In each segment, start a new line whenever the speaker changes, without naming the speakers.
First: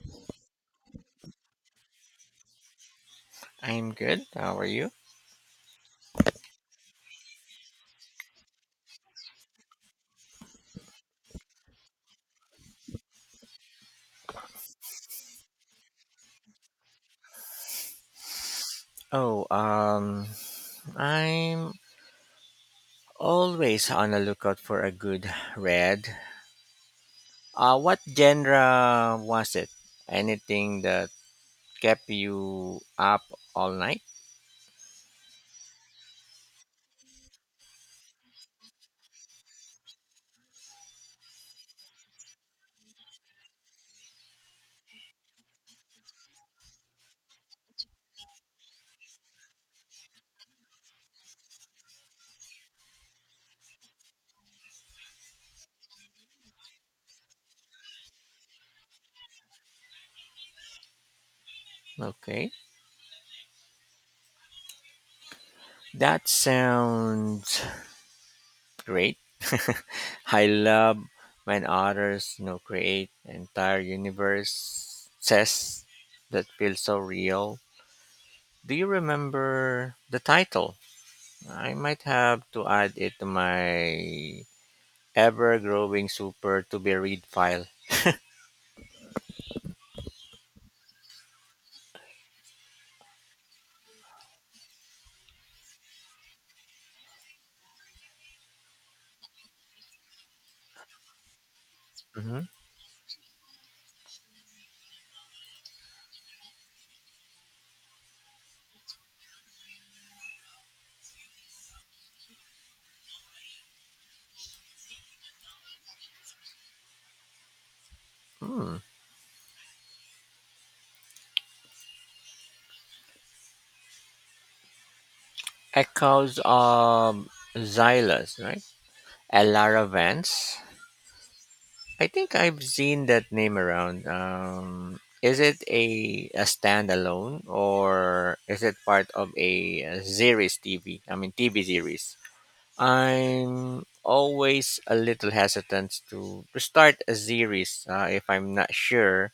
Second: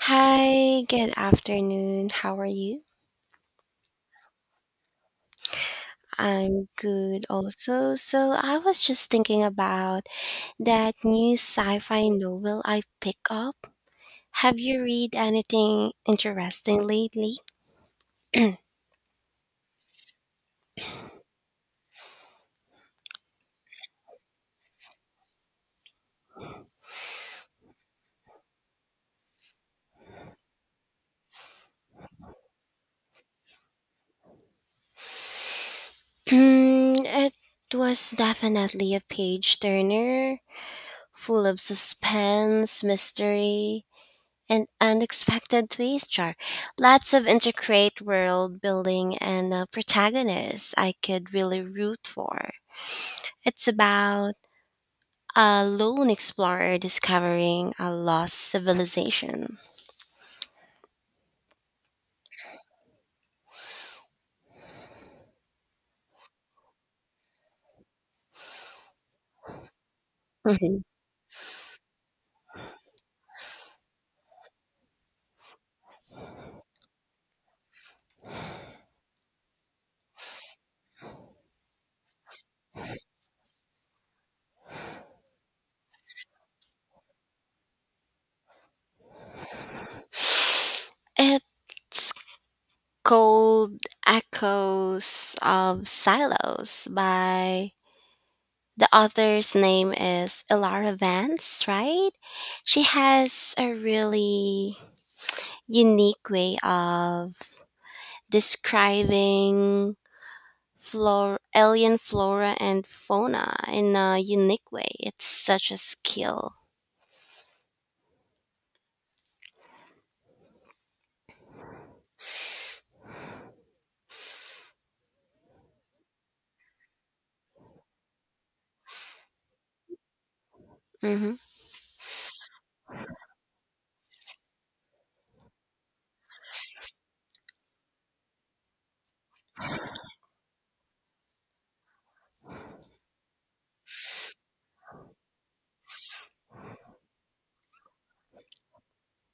Hi, good afternoon. How are you?
I'm good. How are you?
I'm good also. I was just thinking about that new sci fi novel I picked up. Have you read anything interesting lately?
Oh, um, I'm always on the lookout for a good read. What genre was it? Anything that kept you up all night?
It was definitely a page turner, full of suspense, mystery, and unexpected twists. Char. Lots of intricate world building and a protagonist I could really root for. It's about a lone explorer discovering a lost civilization.
Okay, that sounds great. I
Mhm.
love when authors, you know, create entire universes that feel so real. Do you remember the title? I might have to add it to my ever-growing super to be read file.
It's called Echoes of Silos by the author's name is Ilara Vance, right?
hmm
She has a really unique way of describing alien flora and fauna in a unique way. It's such a skill.
Hmm. Echoes of Xylas, right? Elara Vance.
Mm-hmm.
I think I've seen that name around. Is it a standalone, or is it part of a series TV? I mean, TV series. I'm always a little hesitant to start a series if I'm not sure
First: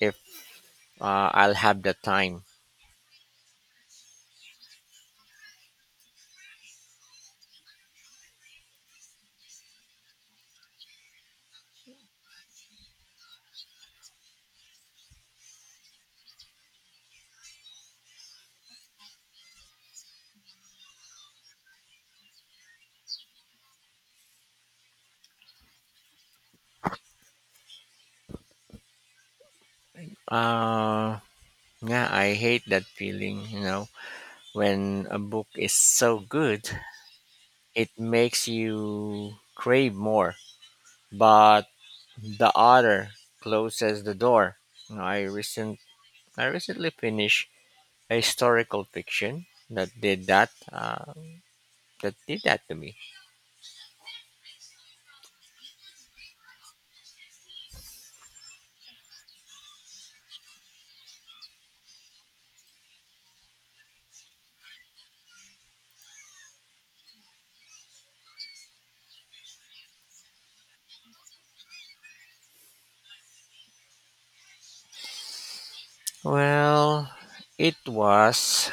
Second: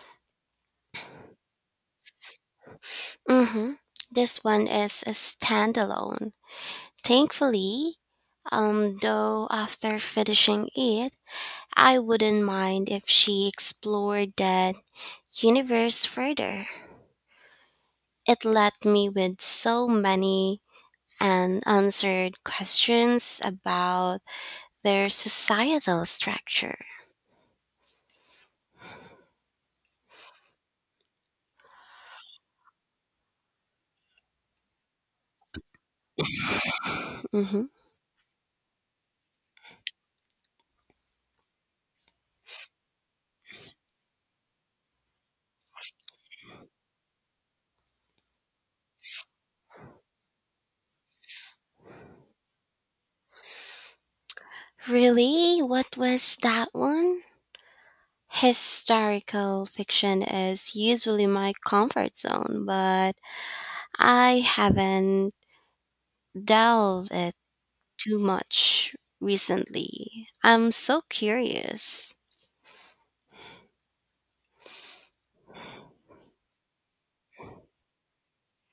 if I'll have the time.
Mm-hmm. This one is a standalone. Thankfully, though after finishing it, I wouldn't mind if she explored that universe further. It left me with so many unanswered questions about their societal structure.
Uh, yeah, I hate that feeling, you know, when a book is so good,
Mm-hmm.
it makes you crave more, but the author closes the door. You know, I recent I recently finished a historical fiction that did that to me.
Really? What was that one? Historical fiction is usually my comfort zone, but I haven't delved it too much recently. I'm so curious.
Well, it was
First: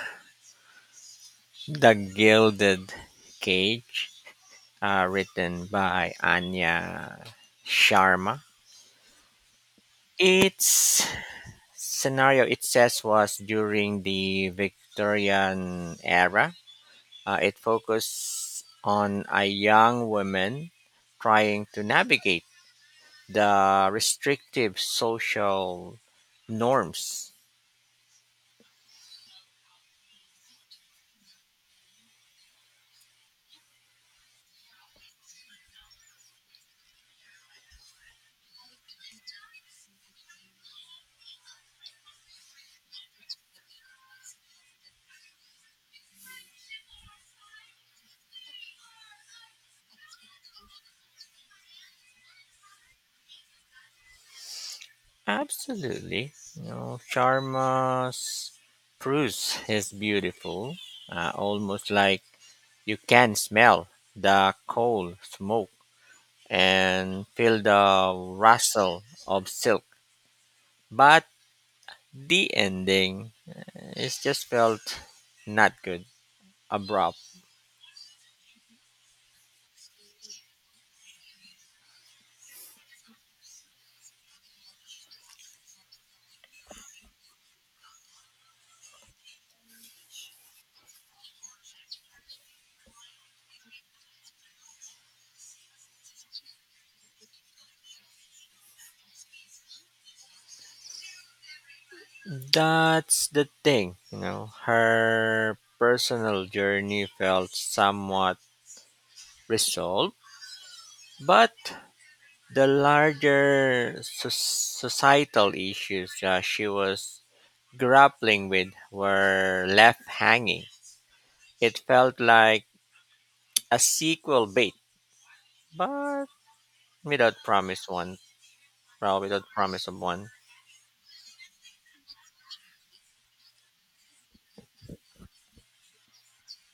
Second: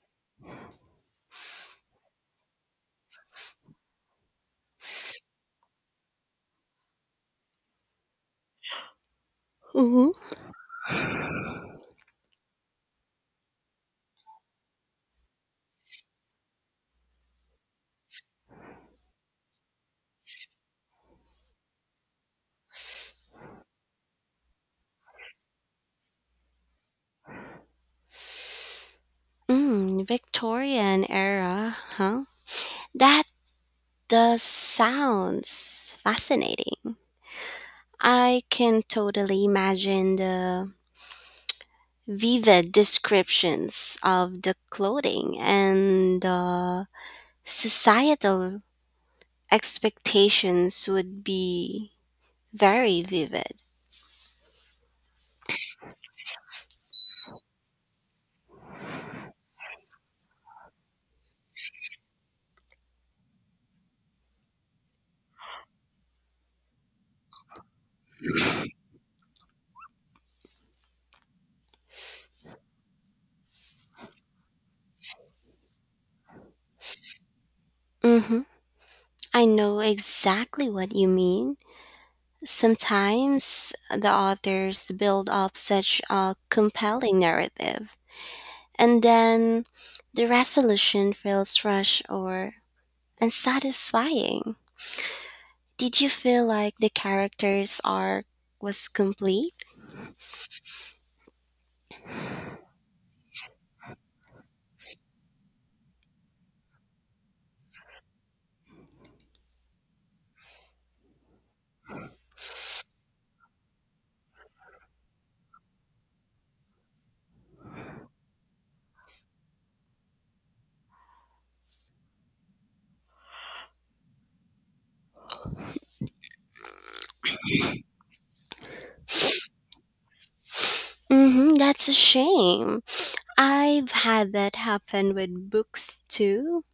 The Gilded Cage written by Anya Sharma.
hmm
Its scenario, it says, was during the Victorian era. It focused on a young woman trying to navigate the restrictive social norms.
Mm, Victorian era, huh? That does sounds fascinating. I can totally imagine the vivid descriptions of the clothing and the societal expectations would be very vivid.
Absolutely. You know, Sharma's prose is beautiful, almost like you can smell the coal smoke and feel the rustle of silk, but the ending it just felt not good, abrupt.
Mm-hmm. I know exactly what you mean. Sometimes the authors build up such a compelling narrative, and then the resolution feels rushed or unsatisfying. Did you feel like the character's arc was complete?
That's the thing, you know. Her personal journey felt somewhat resolved, but the larger societal issues she was grappling with were left hanging. It felt like a sequel bait, but without promise one. Without promise of one.
Mm-hmm, that's a shame. I've had that happen with books too.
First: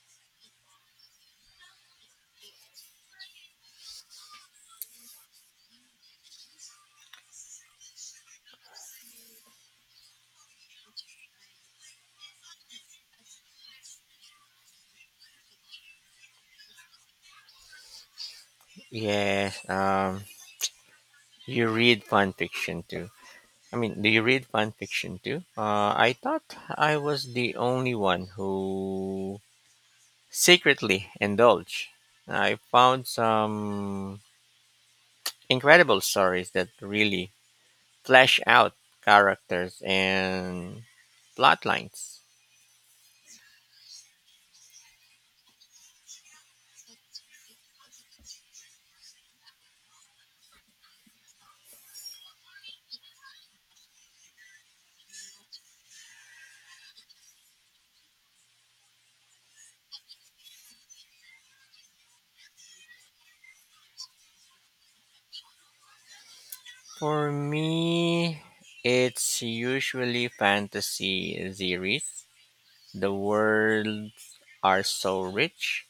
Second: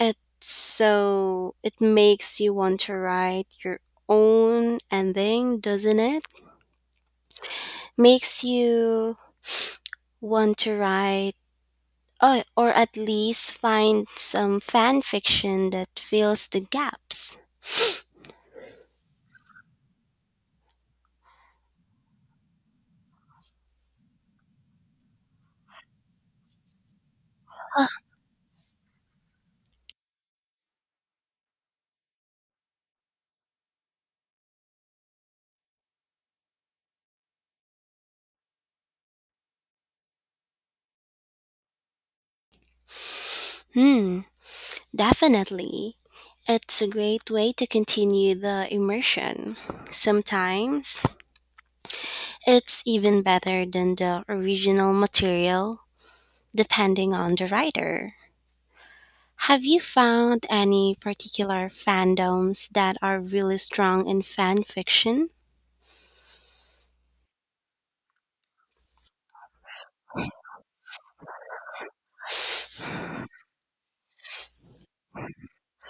It makes you want to write your own ending, doesn't it? Makes you want to write or at least find some fan fiction that fills the gaps.
Yes. You read fan fiction too. I mean, Do you read fan fiction too? I thought I was the only one who secretly indulged. I found some incredible stories that really flesh out characters and plot lines.
Hmm, definitely. It's a great way to continue the immersion. Sometimes it's even better than the original material, depending on the writer. Have you found any particular fandoms that are really strong in fan fiction?
For me, it's usually fantasy series. The worlds are so rich,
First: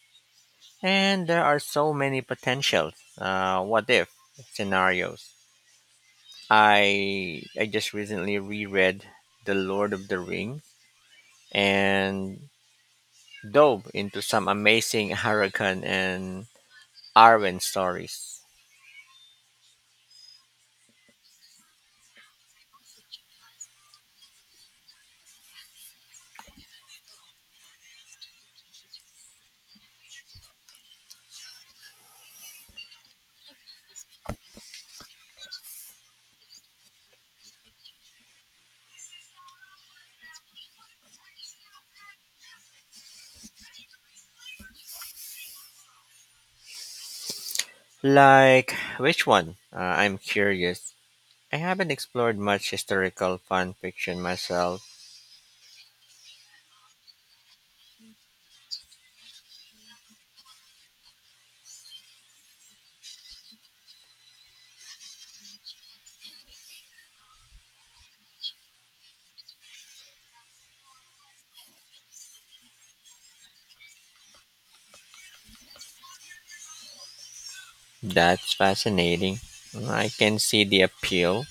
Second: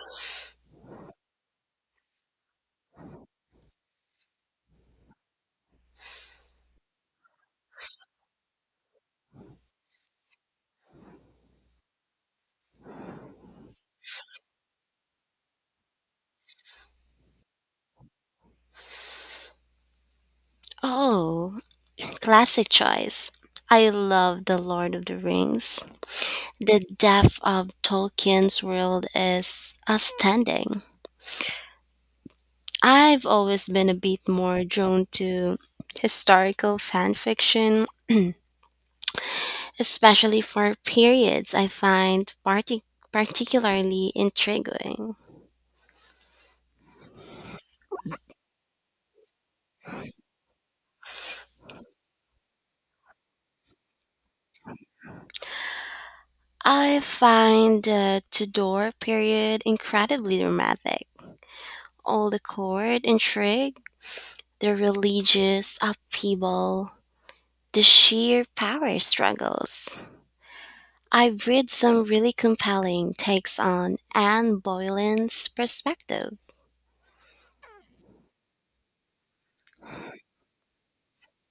and there are so many potentials. What if scenarios? I just recently reread The Lord of the Rings and dove into some amazing Hurricane and Arwen stories.
Oh, classic choice. I love The Lord of the Rings. The depth of Tolkien's world is astounding. I've always been a bit more drawn to historical fan fiction, especially for periods I find particularly intriguing.
Like which one? I'm curious. I haven't explored much historical fan fiction myself.
I find the Tudor period incredibly dramatic. All the court intrigue, the religious upheaval, the sheer power struggles. I've read some really compelling takes on Anne Boleyn's perspective.
That's fascinating. I can see the appeal.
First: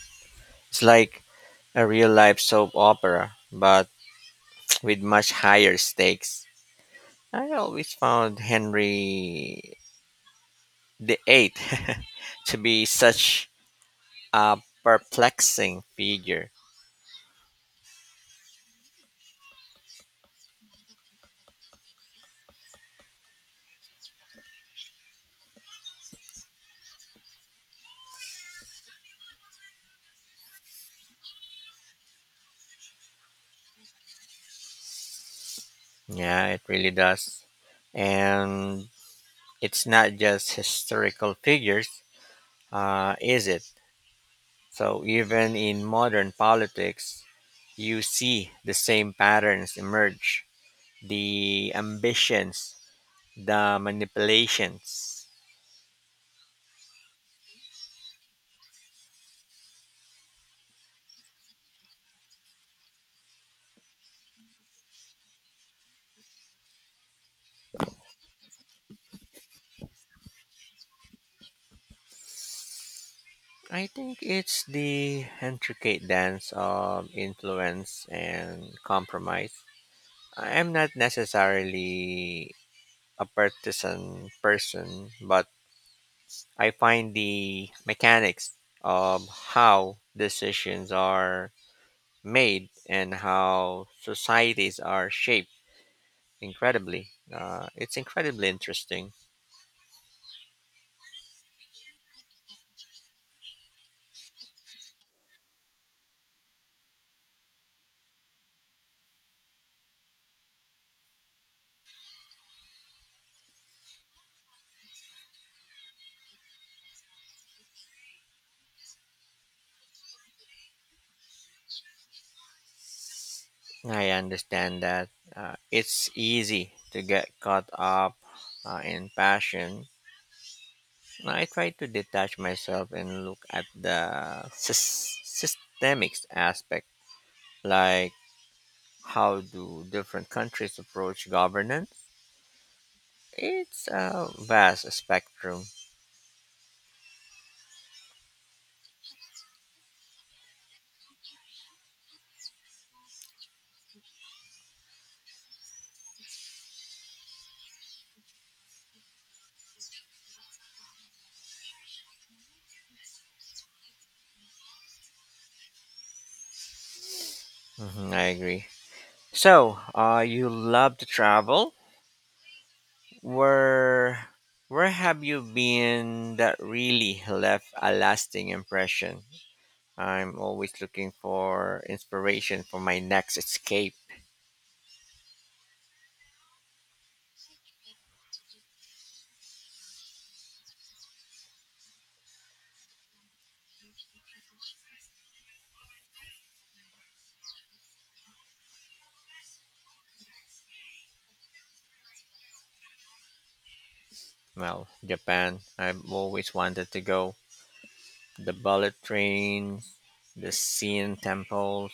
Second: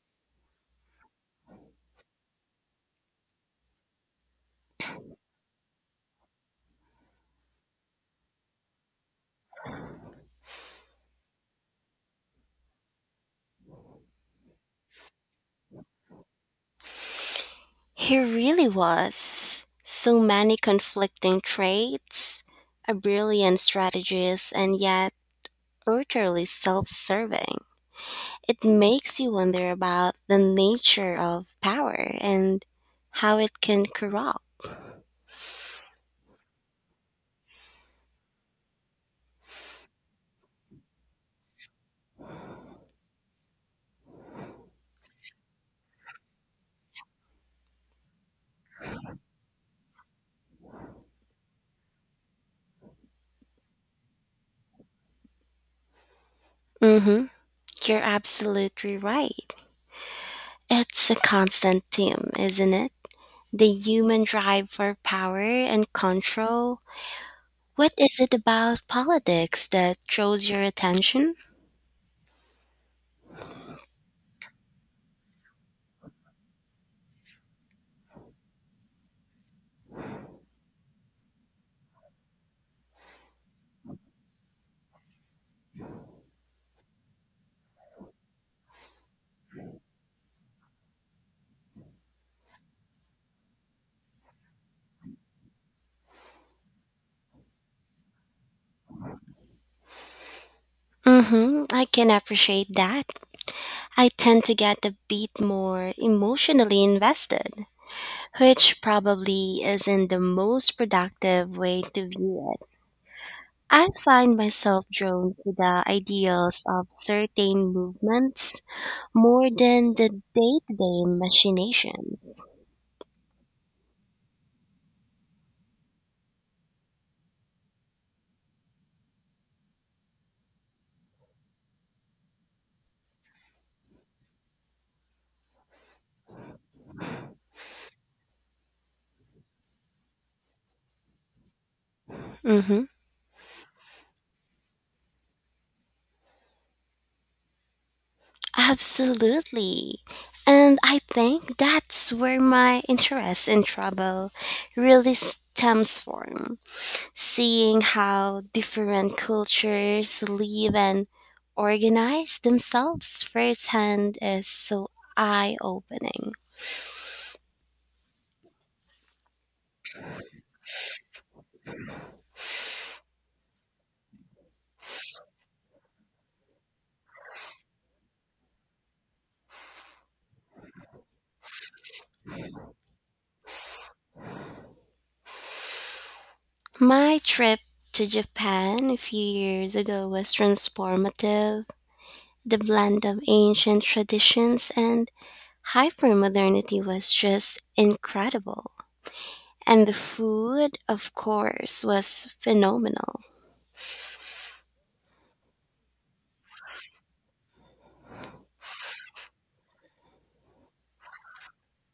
It's like a real life soap opera, but with much higher stakes. I always found Henry the Eighth to be such a perplexing figure.
He really was so many conflicting traits, a brilliant strategist, and yet utterly self serving. It makes you wonder about the nature of power and how it can corrupt.
Yeah, it really does. And it's not just historical figures, is it? So even in modern politics, you see the same patterns emerge the ambitions, the manipulations.
Mm-hmm. You're absolutely right. It's a constant theme, isn't it? The human drive for power and control. What is it about politics that draws your attention?
I think it's the intricate dance of influence and compromise. I am not necessarily a partisan person, but I find the mechanics of how decisions are made and how societies are shaped incredibly. It's incredibly interesting.
Mm-hmm, I can appreciate that. I tend to get a bit more emotionally invested, which probably isn't the most productive way to view it. I find myself drawn to the ideals of certain movements more than the day to day machinations.
I understand that it's easy to get caught up in passion. I try to detach myself and look at the systemics aspect, like how do different countries approach governance.
Mm-hmm.
It's a vast spectrum.
Absolutely. And I think that's where my interest in travel really stems from. Seeing how different cultures live and organize themselves firsthand is so eye opening.
Mhm, I agree. So, you love to travel. Where where have you been that really left a lasting impression? I'm always looking for inspiration for my next escape.
My trip to Japan a few years ago was transformative. The blend of ancient traditions and hypermodernity was just incredible. And the food, of course, was phenomenal.
Well, Japan, I've always wanted to go. The bullet trains, the Sien temples,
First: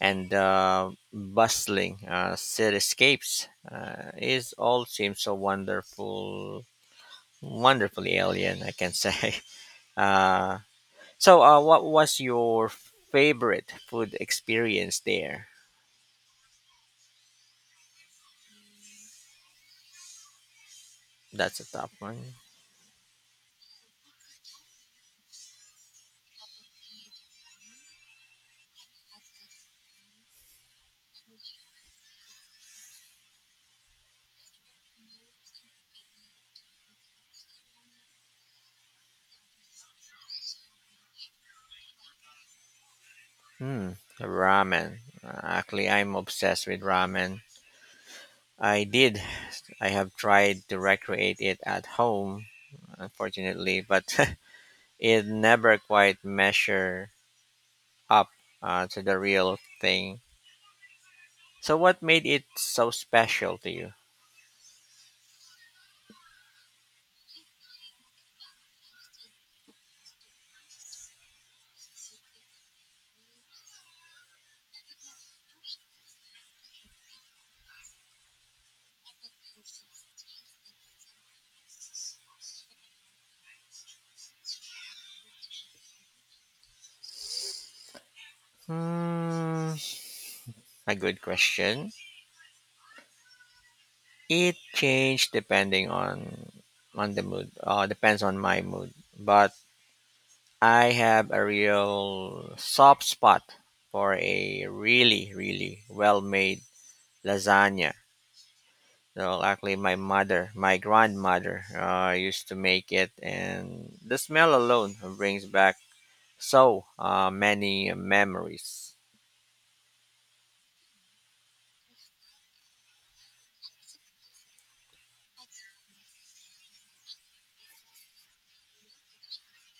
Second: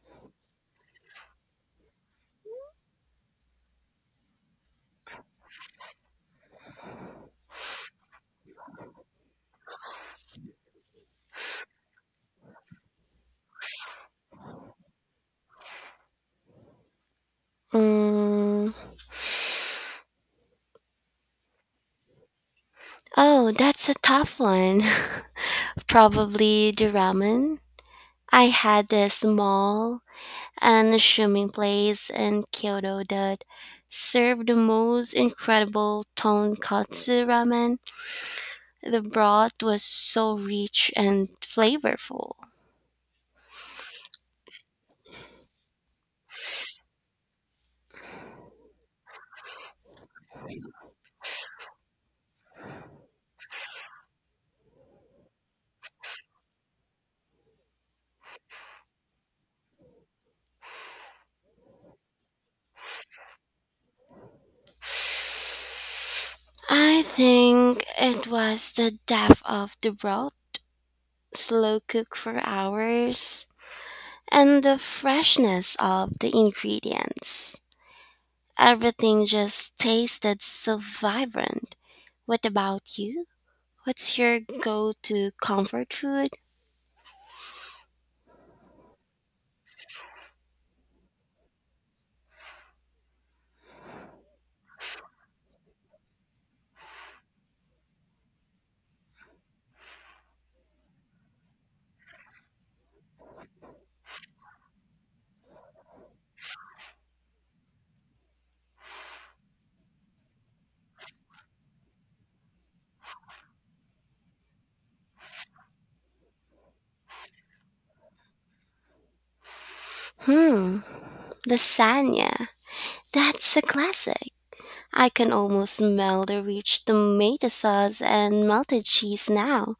and the bustling cityscapes is all seems so wonderful, wonderfully alien, I can say. Uh, so, what was your favorite food experience there?
Mm,
That's a tough one.
oh, that's a tough one. Probably the ramen. I had this small, unassuming place in Kyoto that served the most incredible tonkatsu ramen. The broth was so rich and flavorful.
Hmm, ramen. Actually, I'm obsessed with ramen. I did. I have tried to recreate it at home, unfortunately, but it never quite measure up to the real thing. So, what made it so special to you?
I think it was the depth of the broth, slow cook for hours, and the freshness of the ingredients. Everything just tasted so vibrant. What about you? What's your go to comfort food?
Hmm, a good question. It changed depending on the mood. Depends on my mood, but I have a real soft spot for a really, really well made lasagna. So actually, my grandmother, used to make it, and the smell alone brings back so many memories.
Hmm, lasagna. That's a classic. I can almost smell the rich tomato sauce and melted cheese now.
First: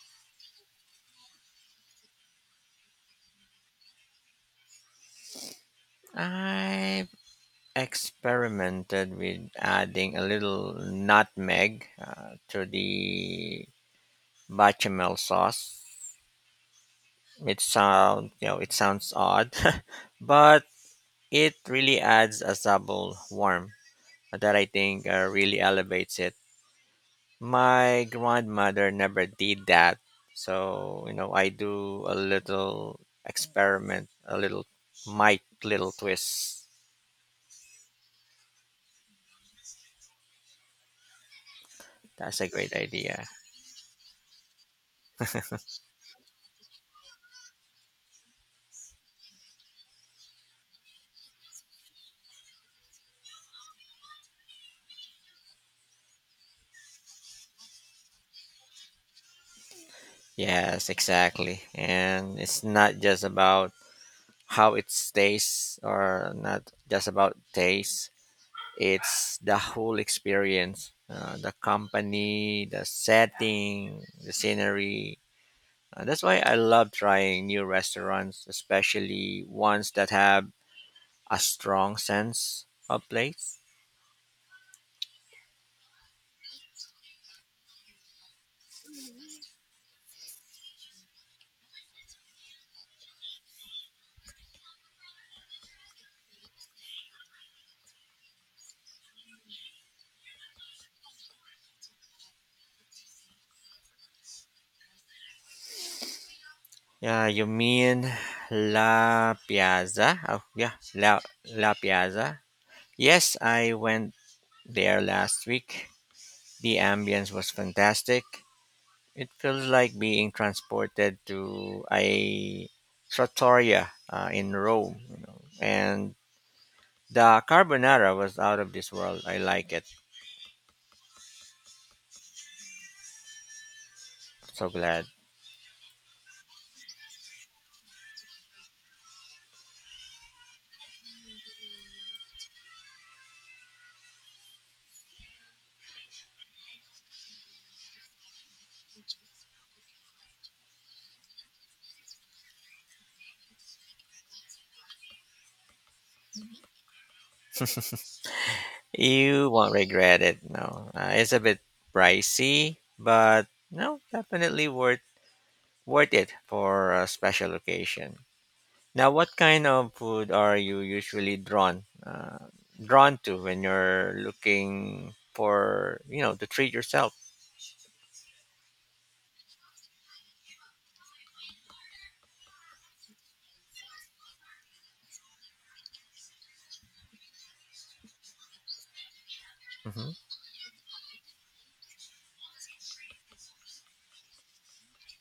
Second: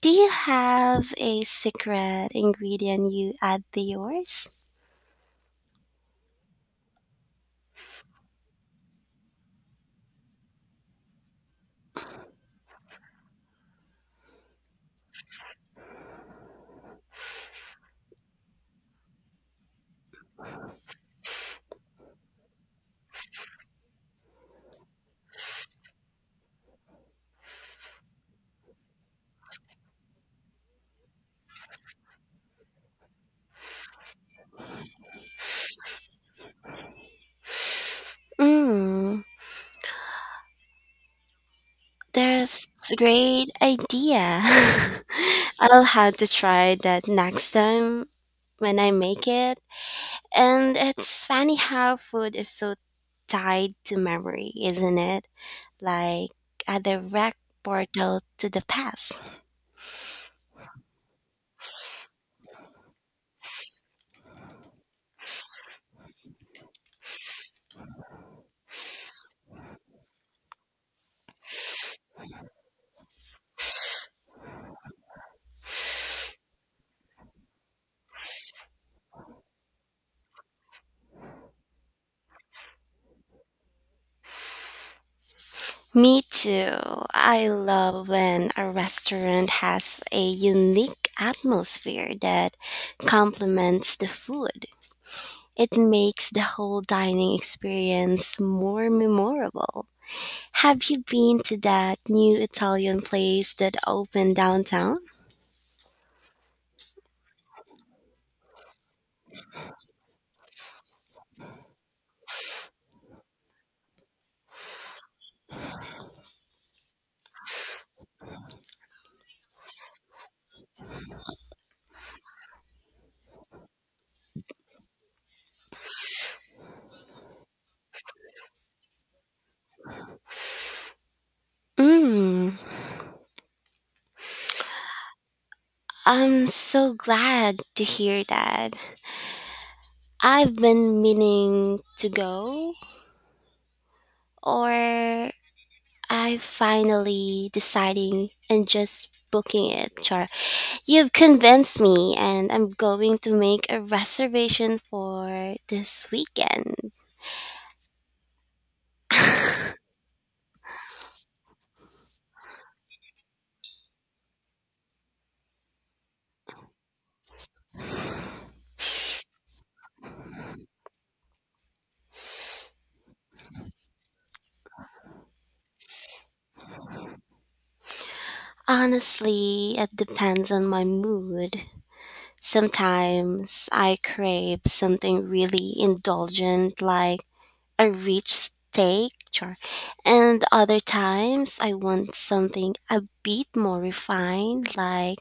Do you have a secret ingredient you add to yours?
I've experimented with adding a little nutmeg to the bechamel sauce. It sounds odd, but it really adds a subtle warmth that I think really elevates it. My grandmother never did that. So, you know, I do a little experiment, a little, my little twist.
Mmm.
That's a
That's
great
a
idea.
great idea. I'll have to try that next time when I make it. And it's funny how food is so tied to memory, isn't it? Like a direct portal to the past.
Yes, exactly. And it's not just about how it tastes or not just about taste. It's the whole experience, the company, the setting, the scenery. That's why I love trying new restaurants, especially ones that have a strong sense of place.
Me too. I love when a restaurant has a unique atmosphere that complements the food. It makes the whole dining experience more memorable. Have you been to that new Italian place that opened downtown?
Yeah, you mean La Piazza? La Piazza. Yes, I went there last week. The ambience was fantastic. It feels like being transported to a trattoria in Rome, you know. And the carbonara was out of this world. I like it.
Mm,
So glad.
I'm so glad to hear that. I've been meaning to go, or I finally deciding and just booking it, Char. You've convinced me, and I'm going to make a reservation for this weekend.
You won't regret it. No, it's a bit pricey, but no, definitely worth it for a special occasion. Now, what kind of food are you usually drawn drawn to when you're looking for, you know, to treat yourself?
Honestly, it depends on my mood. Sometimes I crave something really indulgent, like a rich
Mm-hmm.
and other times I want something a bit more refined, like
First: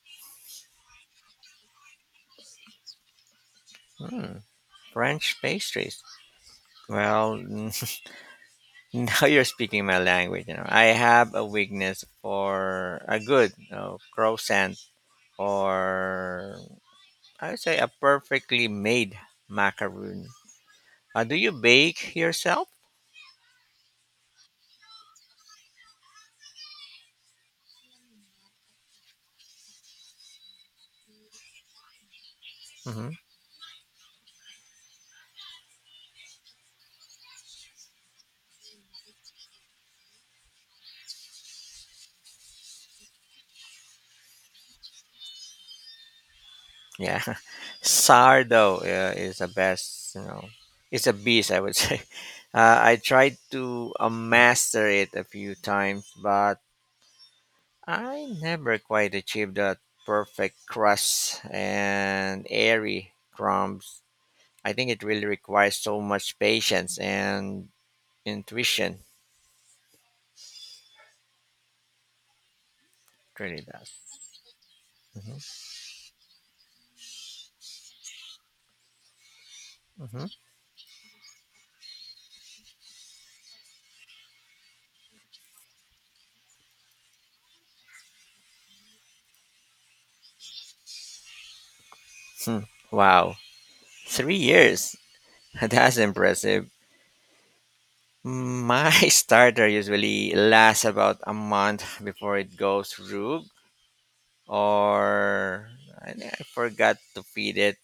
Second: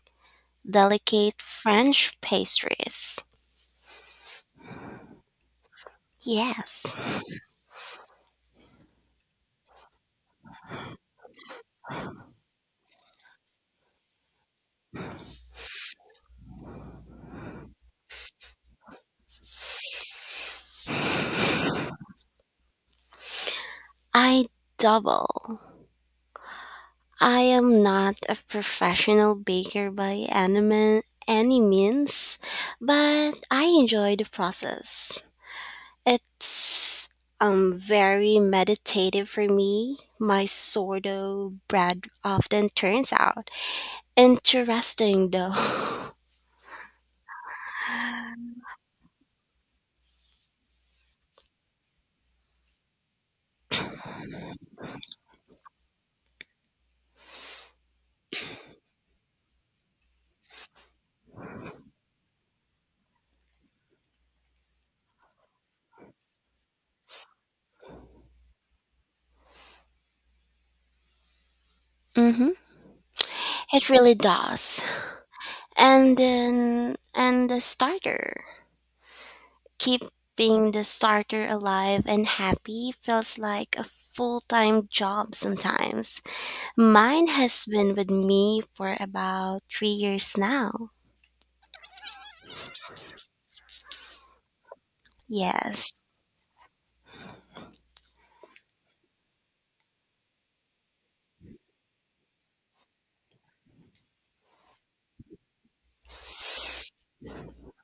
delicate French pastries.
Mm, French pastries.
Yes,
Well, now you're speaking my language. You know, I have a weakness for a good, you know, croissant, or I would say a perfectly made macaroon. Do you bake yourself?
I double. I am not a professional baker by any means,
hmm
but I enjoy the process. It's very meditative for me. My sourdough bread often turns out interesting though.
Yeah, sourdough is the best. You know, it's a beast, I would say. I tried to master it a few times, but I never quite achieved that perfect crust and airy crumbs. I think it really requires so much patience and intuition.
hmm
It really
It
does.
really does.
hmm
And the starter.
hmm
Keeping the starter alive and happy feels like a full-time job sometimes. Mine has been with me for about 3 years now.
Hmm. Wow. 3 years. That's
Yes.
impressive. My starter usually lasts about a month before it goes rogue, or I think I forgot to feed it.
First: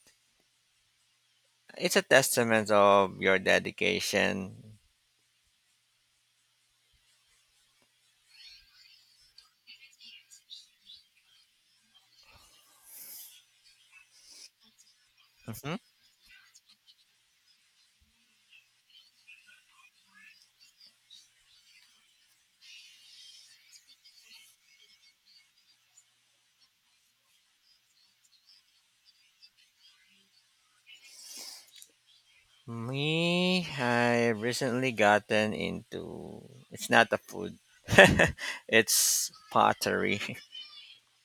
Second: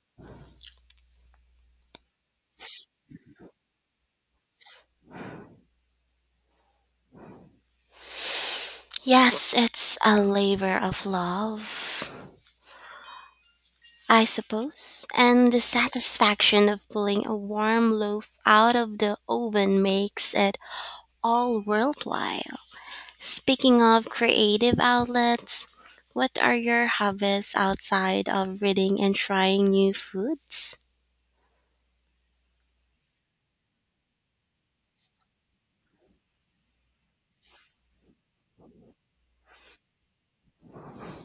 It's a testament of your dedication.
Yes, it's a labor of love. I suppose, and the
Mhm.
satisfaction of pulling a warm loaf out of the oven makes it all worthwhile. Speaking of creative outlets, what are your hobbies outside of reading and trying new foods?
Me, I recently gotten into. It's not a food. It's pottery.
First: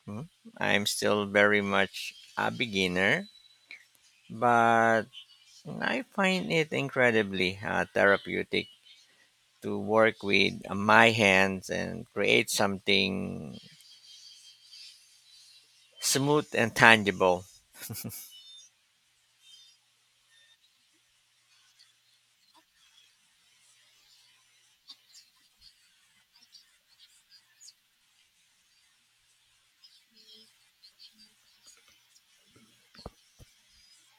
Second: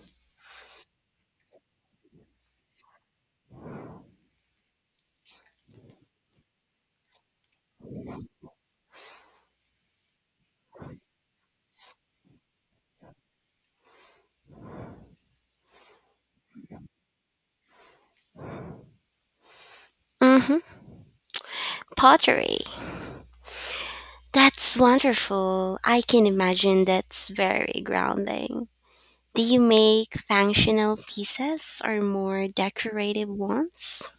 Hmm. I'm still very much a beginner, but I find it incredibly therapeutic to work with my hands and create something smooth and tangible.
Mm-hmm. Pottery. That's wonderful. I can imagine that's very grounding. Do you make functional pieces or more decorative ones?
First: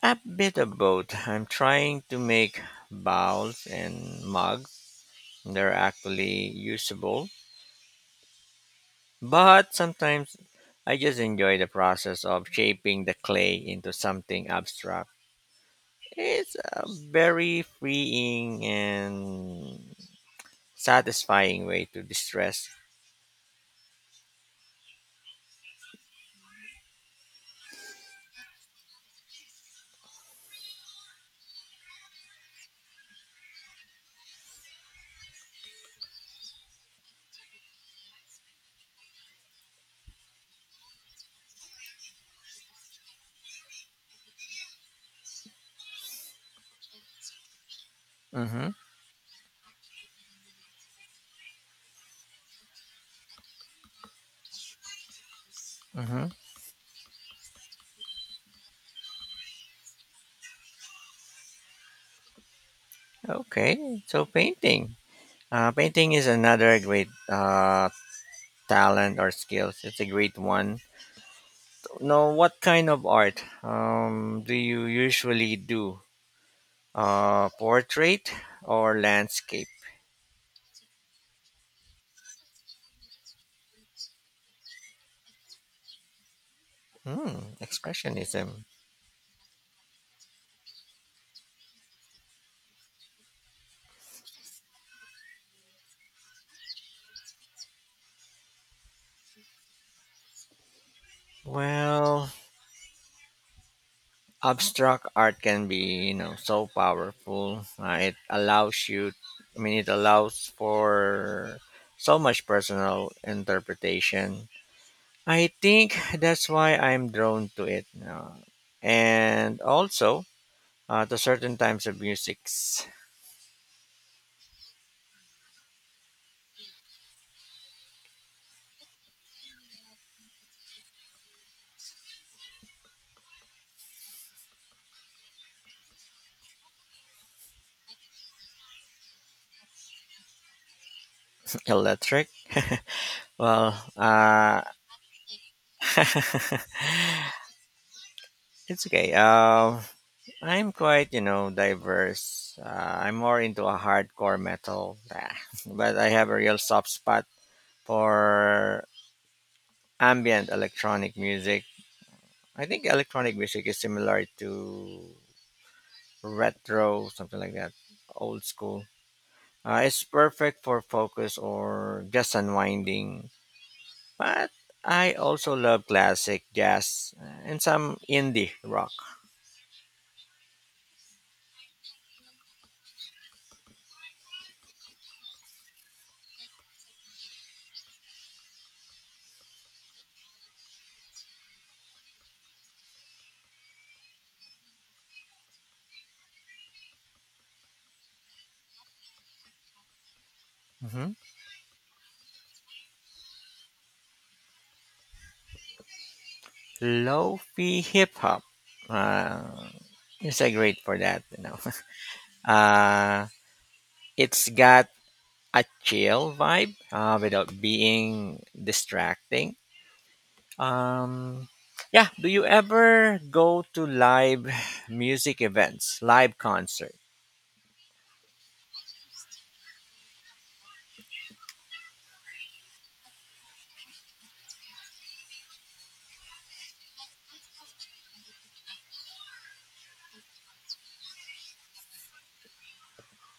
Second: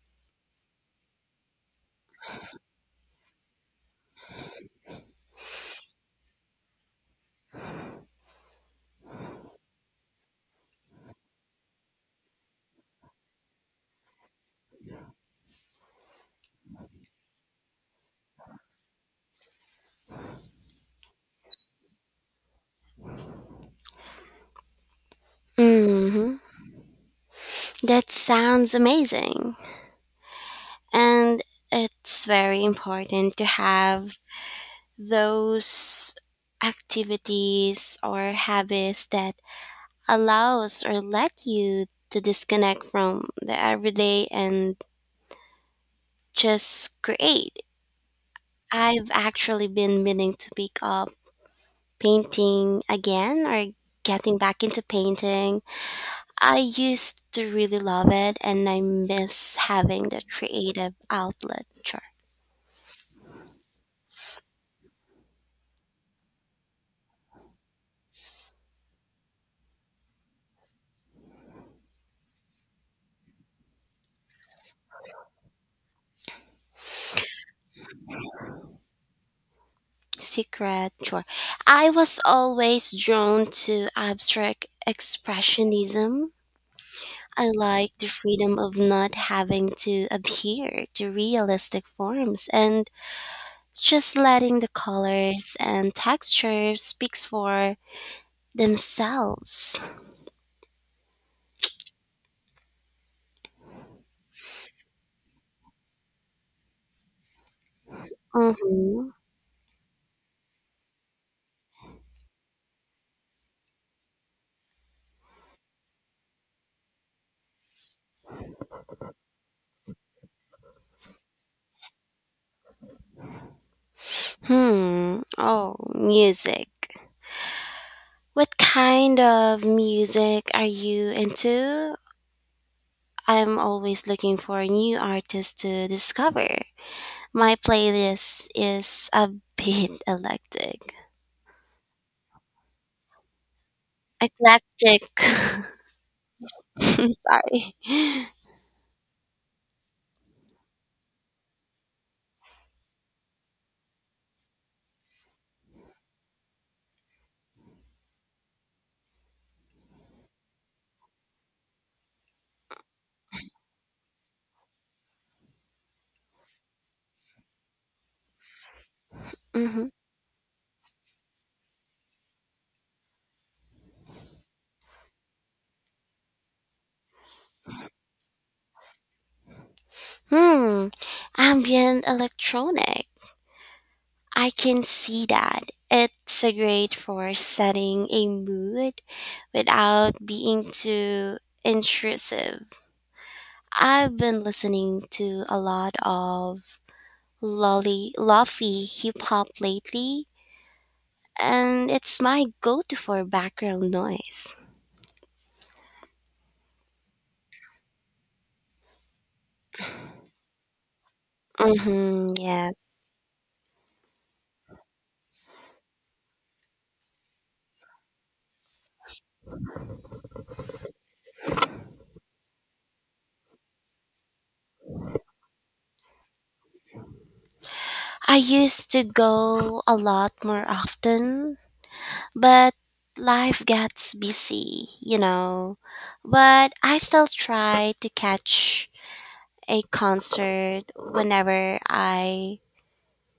A bit of both. I'm trying to make bowls and mugs. They're actually usable. But sometimes I just enjoy the process of shaping the clay into something abstract. It's a very freeing and satisfying way to distress.
Mm-hmm. That sounds amazing. And it's very important to have those activities or habits that allows or let you to disconnect from the everyday and just create.
Mm-hmm.
I've actually been meaning to pick up painting again or getting back into painting.
Mm-hmm.
I used to really love it and I miss having the creative outlet.
Okay, so painting. Painting is another great talent or skills. It's a great one. Now, what kind of art do you usually do? Portrait or landscape?
Secret, sure. I was always drawn to abstract expressionism. I
Hmm,
like the freedom
expressionism.
of not having to adhere to realistic forms and just letting the colors and textures speaks for themselves.
Well, abstract art can be, you know, so powerful.
Mm-hmm.
I mean, it allows for so much personal interpretation. I think that's why I'm drawn to it. And also, to certain types of music's
Hmm. Oh, music. What kind of music are you into? I'm always looking for new artists to discover. My playlist is a bit eclectic.
electric. well, uh,
Eclectic. Sorry.
it's okay. I'm quite, you know, diverse. I'm more into a hardcore metal, ah, but I have a real soft spot for ambient electronic music. I think electronic music is similar to retro, something like that, old school.
hmm
It's perfect for focus or just unwinding. But I also love classic jazz and some indie rock.
Hmm. Ambient electronic. I can see that. It's a great for setting a mood without being too intrusive. I've been listening to a lot of lolly lofi hip hop lately,
hmm
and it's my go-to for background noise.
Lo-fi hip hop uh, is a great for that. You know,
Mm-hmm, yes.
uh, it's got a chill vibe without being distracting. Um, yeah. Do you ever go to live music events, live concert?
I used to go a lot more often, but life gets busy, you know. But I still try to catch a concert whenever I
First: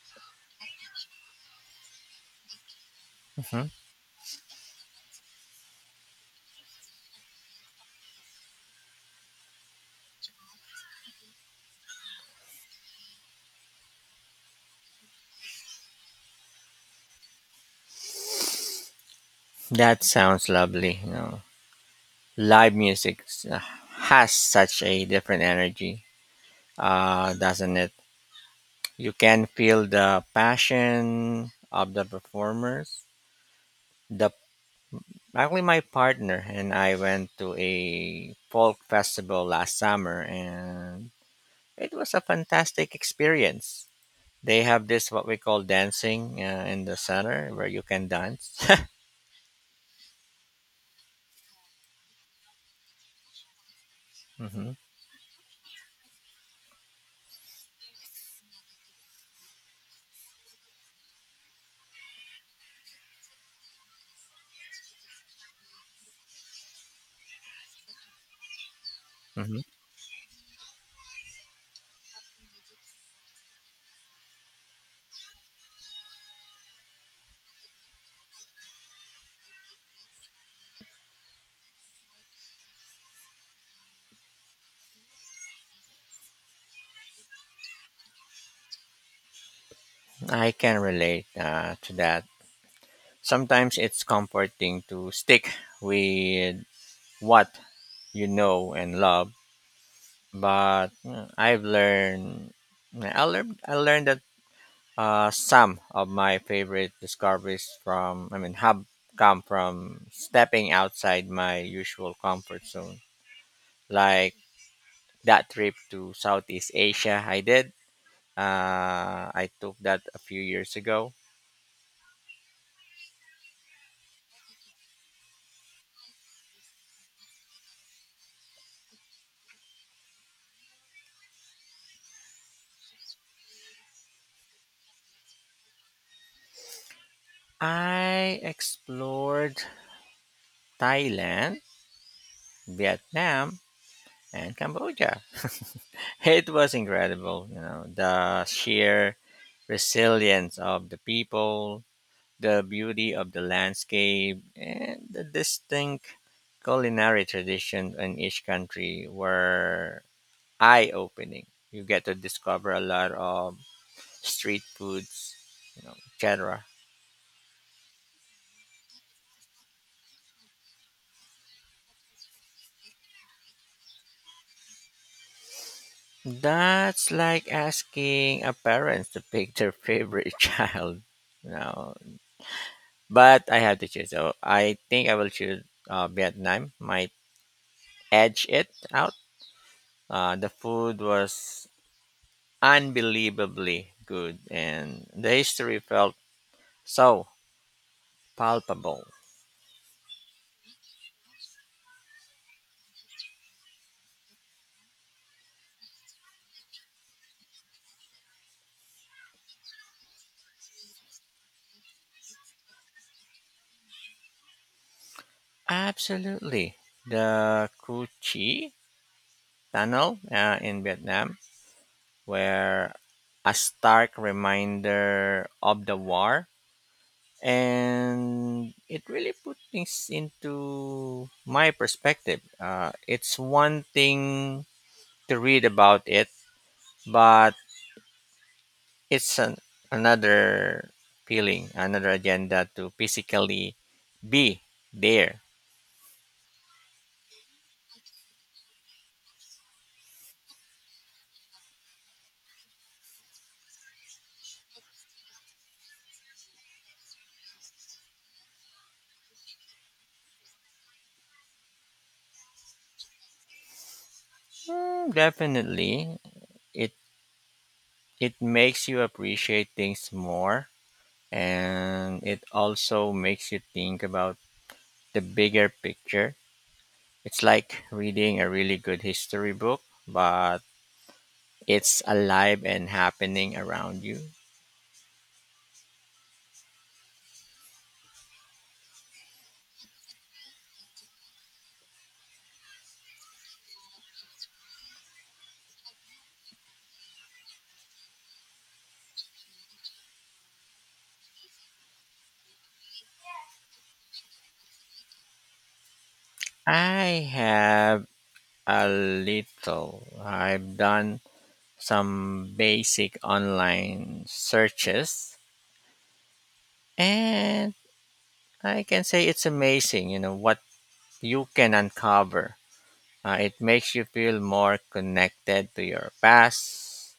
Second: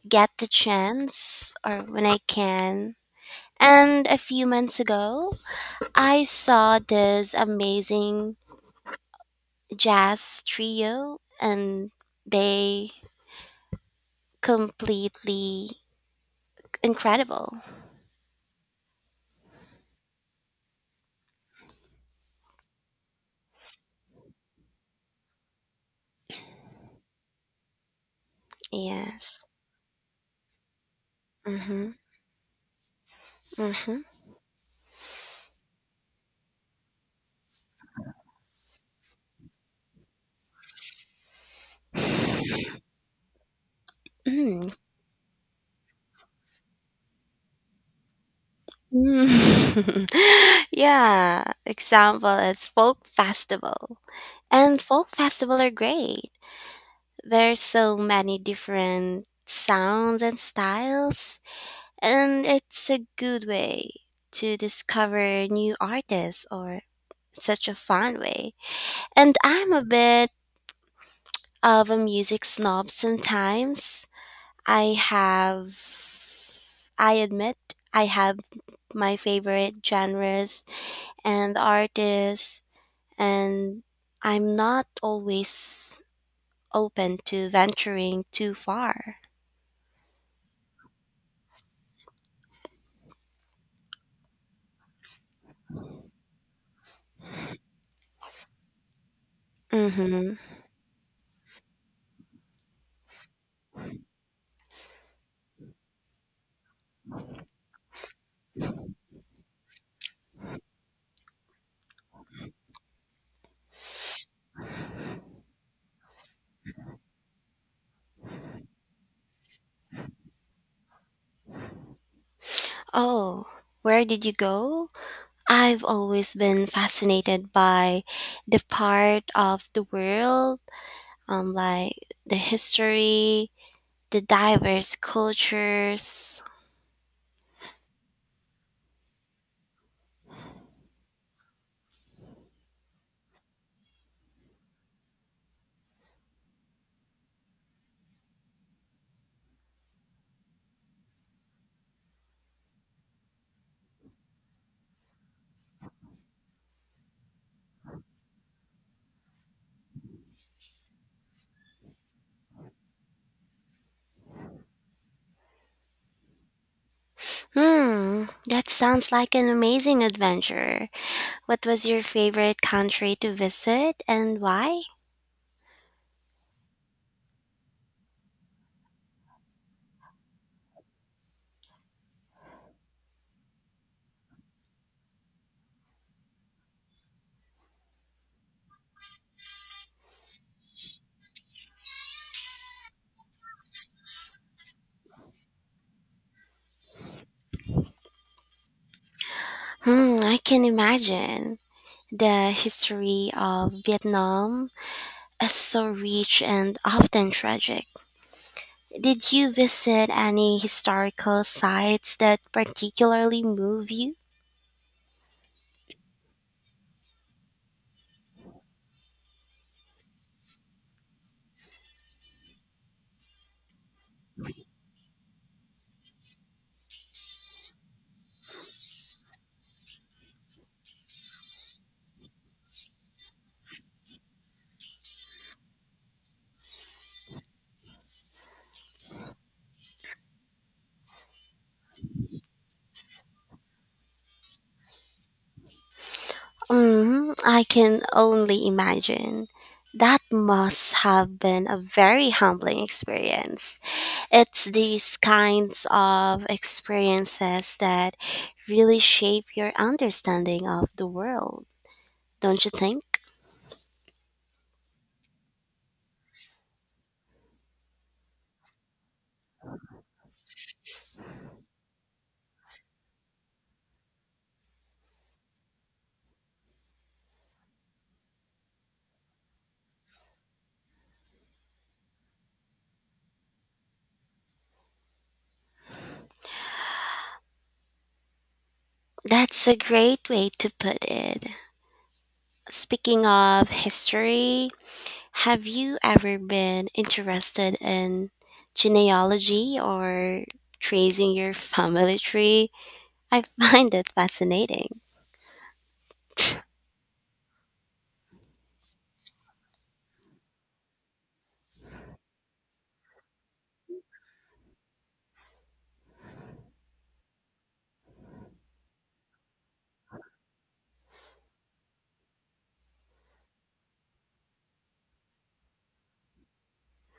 get the chance or when I can.
hmm
And a few months ago, I saw this amazing jazz trio and they completely incredible.
That sounds lovely, you know. Live music s- has such a different energy, doesn't it? You can
Yes.
feel the passion of
Mm-hmm.
the performers.
Mm-hmm.
The actually, my partner and I went to a folk festival last summer, and it was a fantastic experience. They
Mm.
have this what we call dancing in the center where you can dance.
Mm. Yeah. Example is folk festival.
hmm
And folk festival are great. There's so many different sounds and styles and it's a good way to discover new artists or such a fun way. And
hmm
I'm a bit of a music snob sometimes. I have, I admit, I have my favorite genres and artists, and I'm not always open to venturing too far.
I can relate to that. Sometimes it's comforting to stick with what you know and love.
Mm-hmm.
But mm, I've learned mm, I learned that some of my favorite discoveries from I mean have come from stepping outside my usual comfort zone. Like that trip to Southeast Asia I did. I took that a few years ago.
Oh, where did you go? I've always been fascinated by the part of the world, like the history, the diverse cultures.
I explored Thailand, Vietnam, and Cambodia. It was incredible, you know, the sheer resilience of the people, the beauty of the landscape, and the distinct culinary traditions in each country were eye opening. You get to discover a lot of street foods, you know, etc.
Hmm, that sounds like an amazing adventure. What was your favorite country to visit and why?
That's like asking a parent to pick their favorite child, you know. But I have to choose. So I think I will choose Vietnam. My Edge it out. The food was unbelievably good, and the history felt so palpable.
Hmm, I can imagine. The history of Vietnam is so rich and often tragic. Did you visit any historical sites that particularly move you?
Absolutely. The Cu Chi Tunnel in Vietnam were a stark reminder of the war, and it really put things into my perspective. It's one thing to read about it, but it's an, another feeling, another agenda to physically be there.
Hmm, I can only imagine. That must have been a very humbling experience. It's these kinds of experiences that really shape your understanding of the world, don't you think?
Mm, definitely, it it makes you appreciate things more, and it also makes you think about the bigger picture. It's like reading a really good history book, but it's alive and happening around you.
That's a great way to put it. Speaking of history, have you ever been interested in genealogy or tracing your family tree? I find it fascinating.
I have a little. I've done some basic online searches and I can say it's amazing, you know what you can uncover. It makes you feel more connected to your past,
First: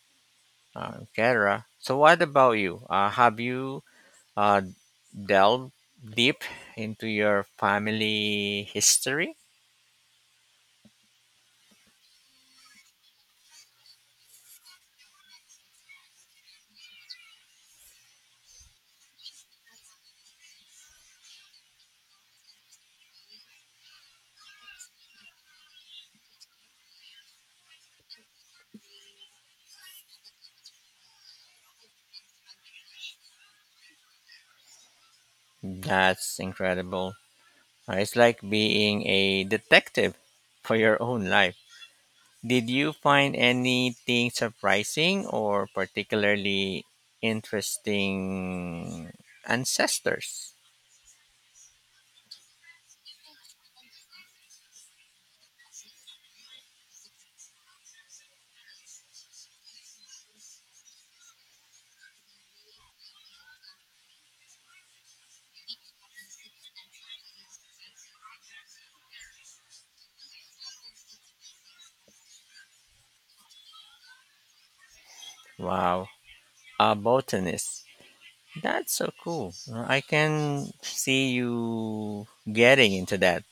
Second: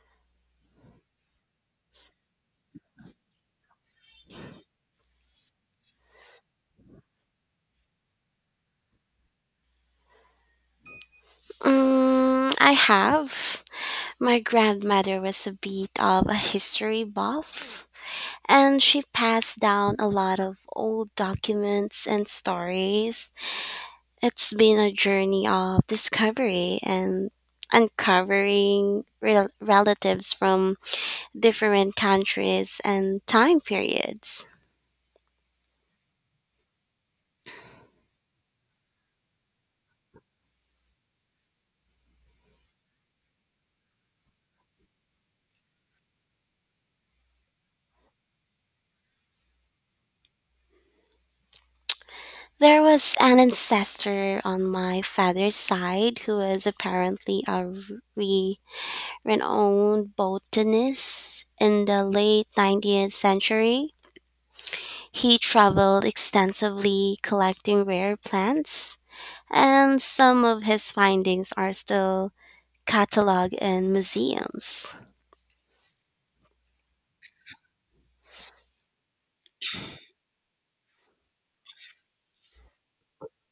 etc. So what about you? Uh, have you uh, delved deep into your family history?
Mm, I have. My grandmother was a bit of a history buff, and she passed down a lot of old documents and stories. It's been a journey of discovery and uncovering relatives from different countries and time periods.
That's incredible. It's like being a detective for your own life. Did you find anything surprising or particularly interesting ancestors?
There was an ancestor on my father's side who was apparently a re- renowned botanist in the late 19th century. He traveled extensively collecting rare plants, and some of his findings are still cataloged in museums.
Wow, a botanist. That's so cool. I can see you getting into that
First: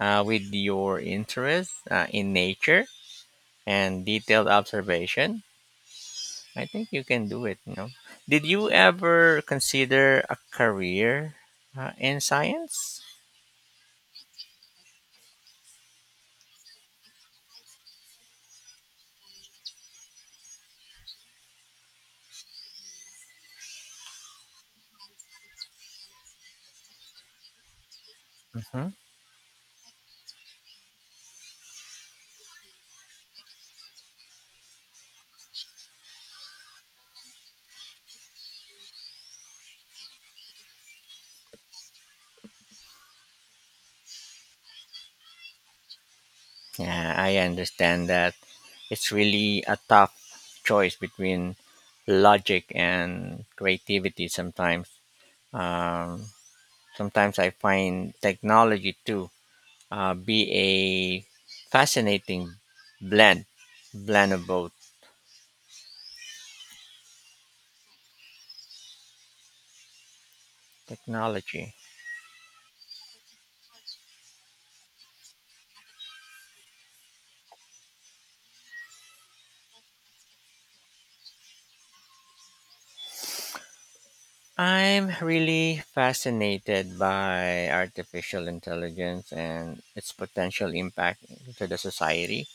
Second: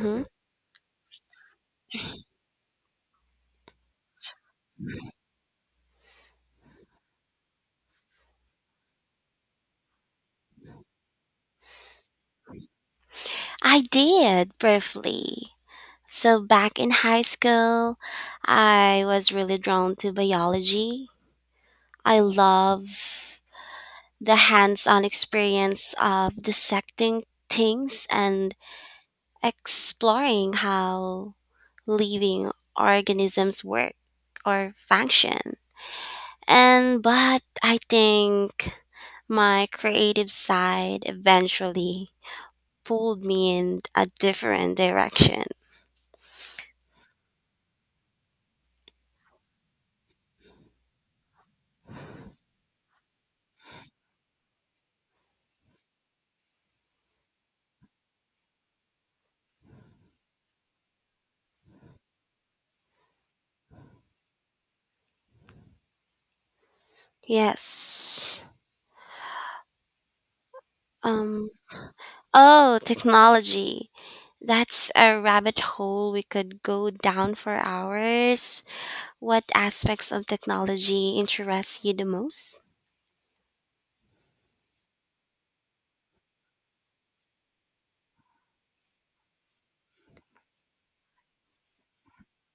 with your interest in nature and detailed observation. I think you can do it. Did you ever consider a career in science?
I did briefly. So, back in high school, I was really drawn to biology. I love the hands on experience of dissecting things and
Hmm.
exploring how living organisms work or function. And but I think my creative side eventually pulled me in a different direction.
Yeah, I understand that. It's really a tough choice between logic and creativity sometimes. Um, Sometimes I find technology too be a fascinating blend, blend of both
Yes. Um
technology.
oh, technology. That's a rabbit hole we could go down for hours. What aspects of technology interest you the most?
I'm really fascinated by artificial intelligence and its potential impact to the society.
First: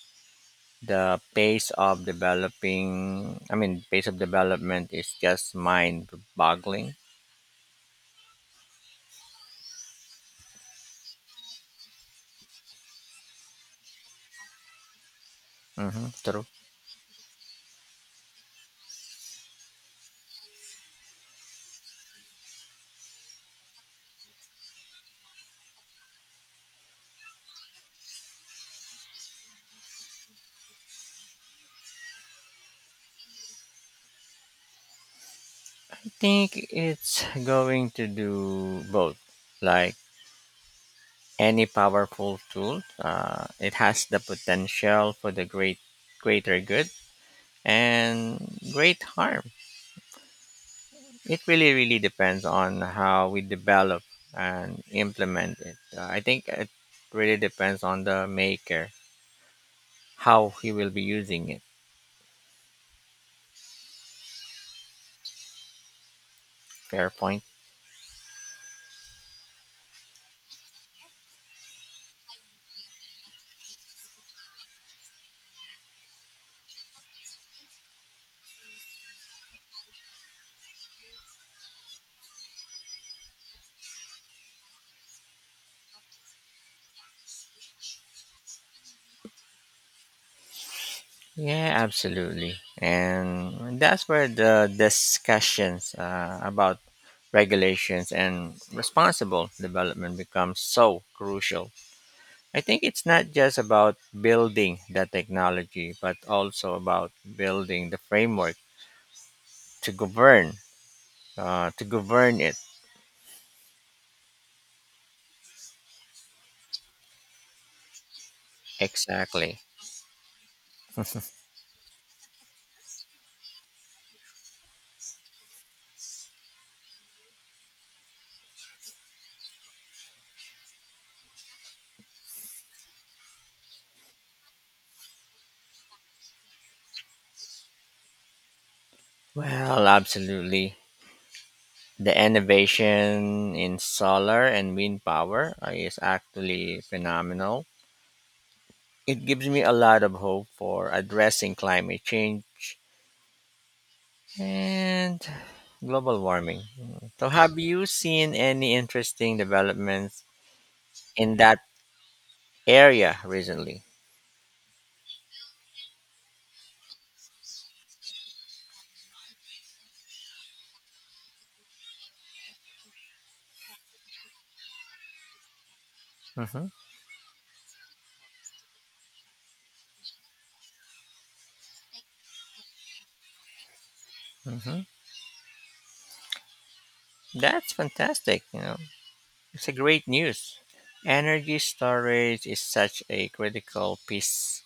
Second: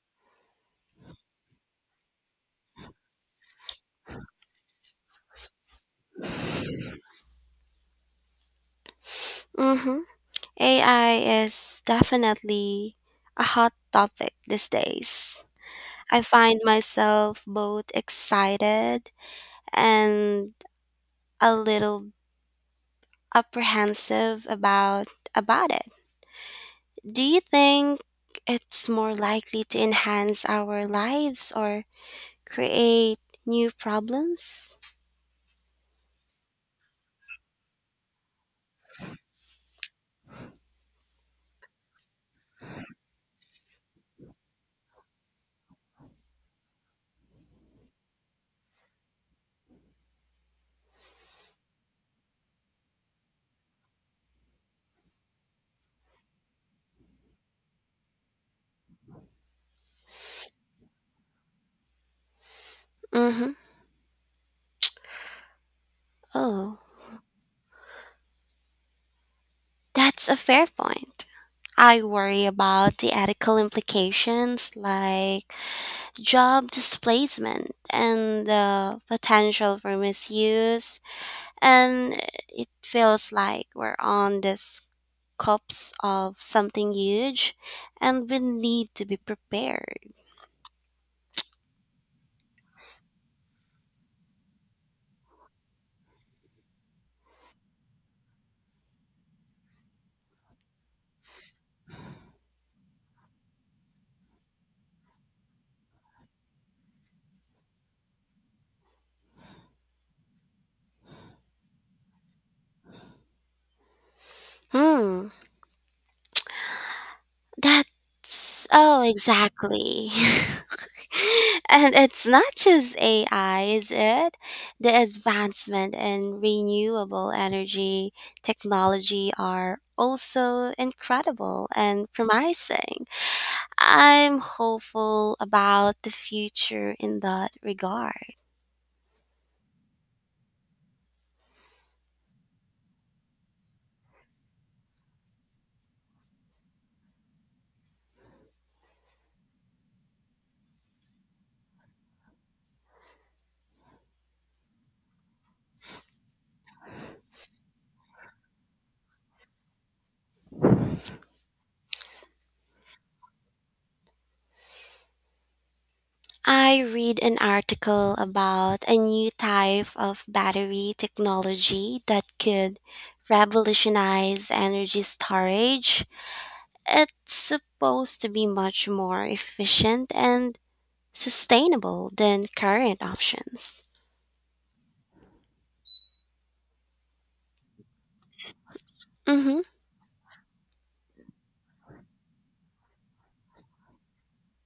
The pace of pace of development is just mind-boggling.
Mhm. AI is definitely a hot topic these days.
Hmm.
I
True.
find myself both excited and a little apprehensive about it. Do you think it's more likely to enhance our lives or create new problems?
I think it's going to do both. Like any powerful tool, it has the potential for greater good and great harm. It really, really depends on how we develop and implement it. I think it really depends on the maker, how he will be using it.
Mhm. Oh,
Fair point.
that's a fair point. I worry about the ethical implications like job displacement and the potential for misuse. And it feels like we're on this cups of something huge and we need to be prepared.
Yeah, absolutely. And that's where the discussions about regulations and responsible development becomes so crucial. I think it's not just about building the technology, but also about building the framework to to govern it.
Hmm. That's
Exactly.
exactly. And it's not just AI, is it? The advancement in renewable energy technology are also incredible and promising. I'm hopeful about the future in that regard.
Well, absolutely. The innovation in solar and wind power is actually phenomenal. It gives me a lot of hope for addressing climate change and global warming. So, have you seen any interesting developments in that area recently?
I read an article about a new type of battery technology that could revolutionize energy storage.
Hmm.
It's supposed to be much more efficient and sustainable than current options.
Hmm. That's fantastic. You know,
Mhm.
it's a great news. Energy storage is such a critical piece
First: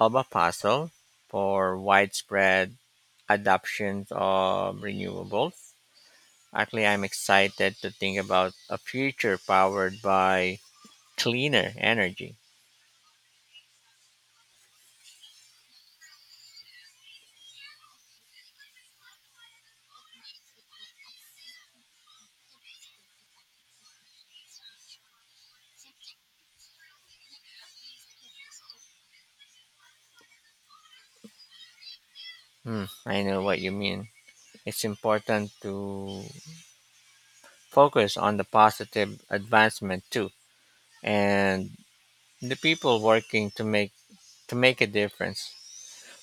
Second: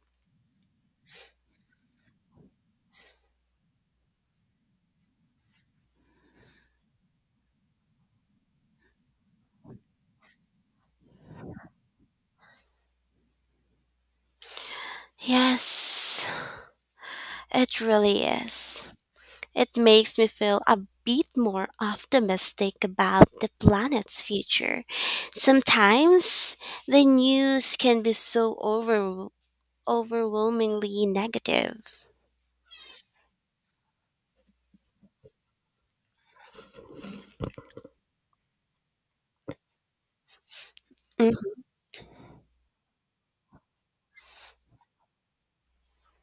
of a puzzle for widespread adoption of renewables. Actually, I'm excited to think about a future powered by cleaner energy.
Yes, it really is. It makes me feel a bit more optimistic about the planet's future. Sometimes the news can be so overwhelmingly negative.
Hmm, I know what you mean. It's important to focus on the positive advancement too,
Mhm.
and the people working to make a difference.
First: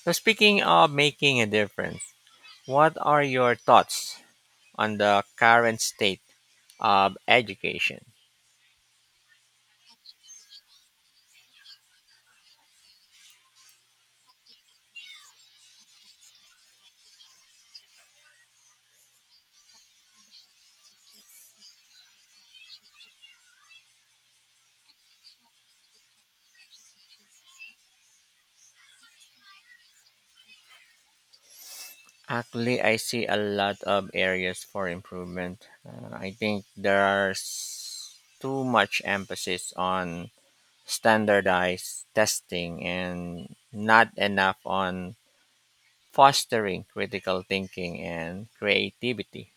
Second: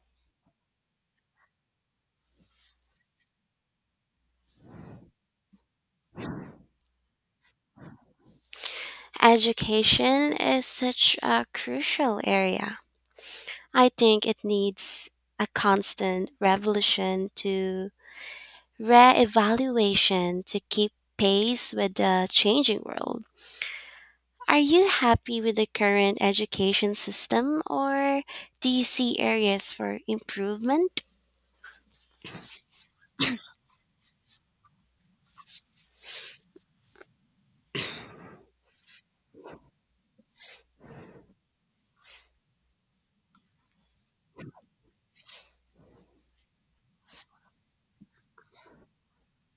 So, speaking of making a difference, what are your thoughts on the current state of education?
Education is such a crucial area. I think it needs a constant revolution to re-evaluation to keep pace with the changing world. Are you happy with the current education system or do you see areas for improvement?
Actually, I see a lot of areas for improvement. I think there's too much emphasis on standardized testing and not enough on fostering critical thinking and creativity.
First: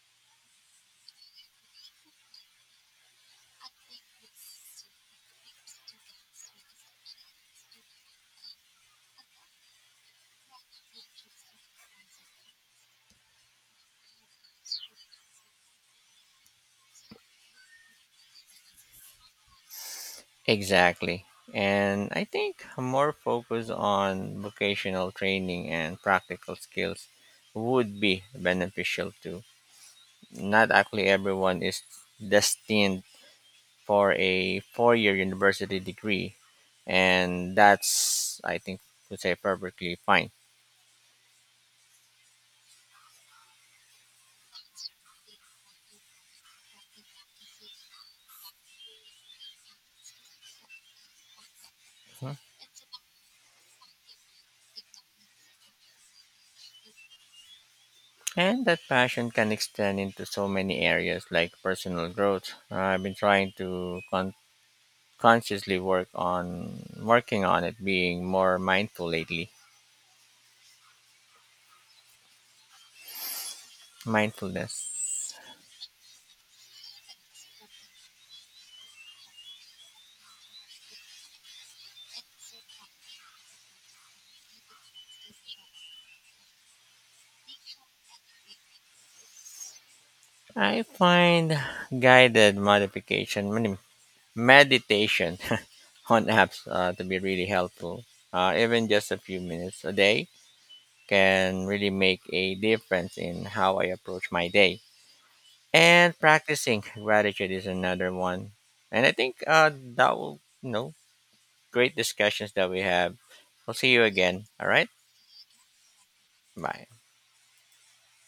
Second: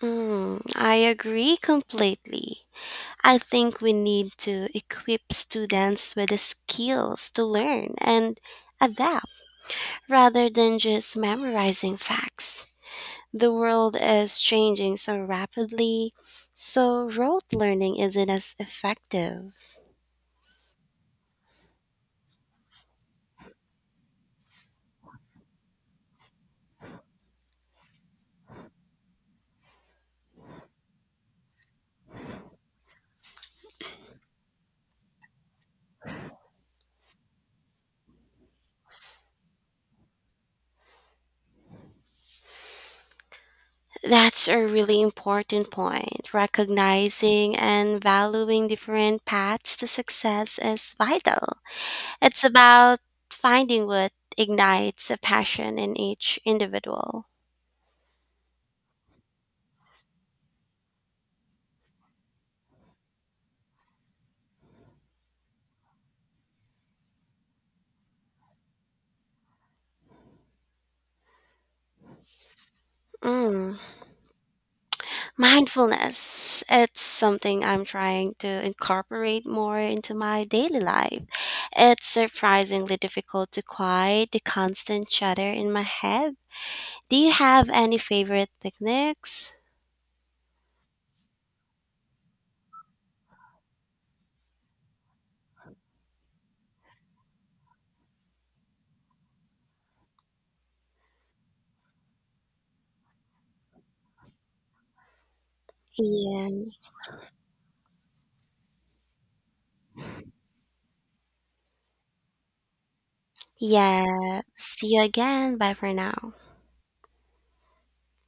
Mm, I agree completely. I think we need to equip students with the skills to learn and adapt rather than just memorizing facts. The world is changing so rapidly, so rote learning isn't as effective.
Exactly. And I think more focus on vocational training and practical skills would be beneficial too. Not actually everyone is destined for a four-year university degree, and that's, I think, would say perfectly fine.
That's a really important point. Recognizing and valuing different paths to success is vital.
Mhm.
It's about finding what ignites a passion in each individual.
And that passion can extend into so many areas like personal growth. I've been trying to consciously working on it, being more mindful lately.
Mm.
Mindfulness.
Mindfulness. It's something I'm trying to incorporate more into my daily life. It's surprisingly difficult to quiet the constant chatter in my head. Do you have any favorite techniques?
I find guided meditation on apps to be really helpful. Even just a few minutes a day can really make a difference in how I approach my day. And practicing
Yes.
gratitude is another one. And I think that will, you know, great discussions that we have. I'll see you
Yeah.
again. All right.
See you again. Bye for now.
Bye.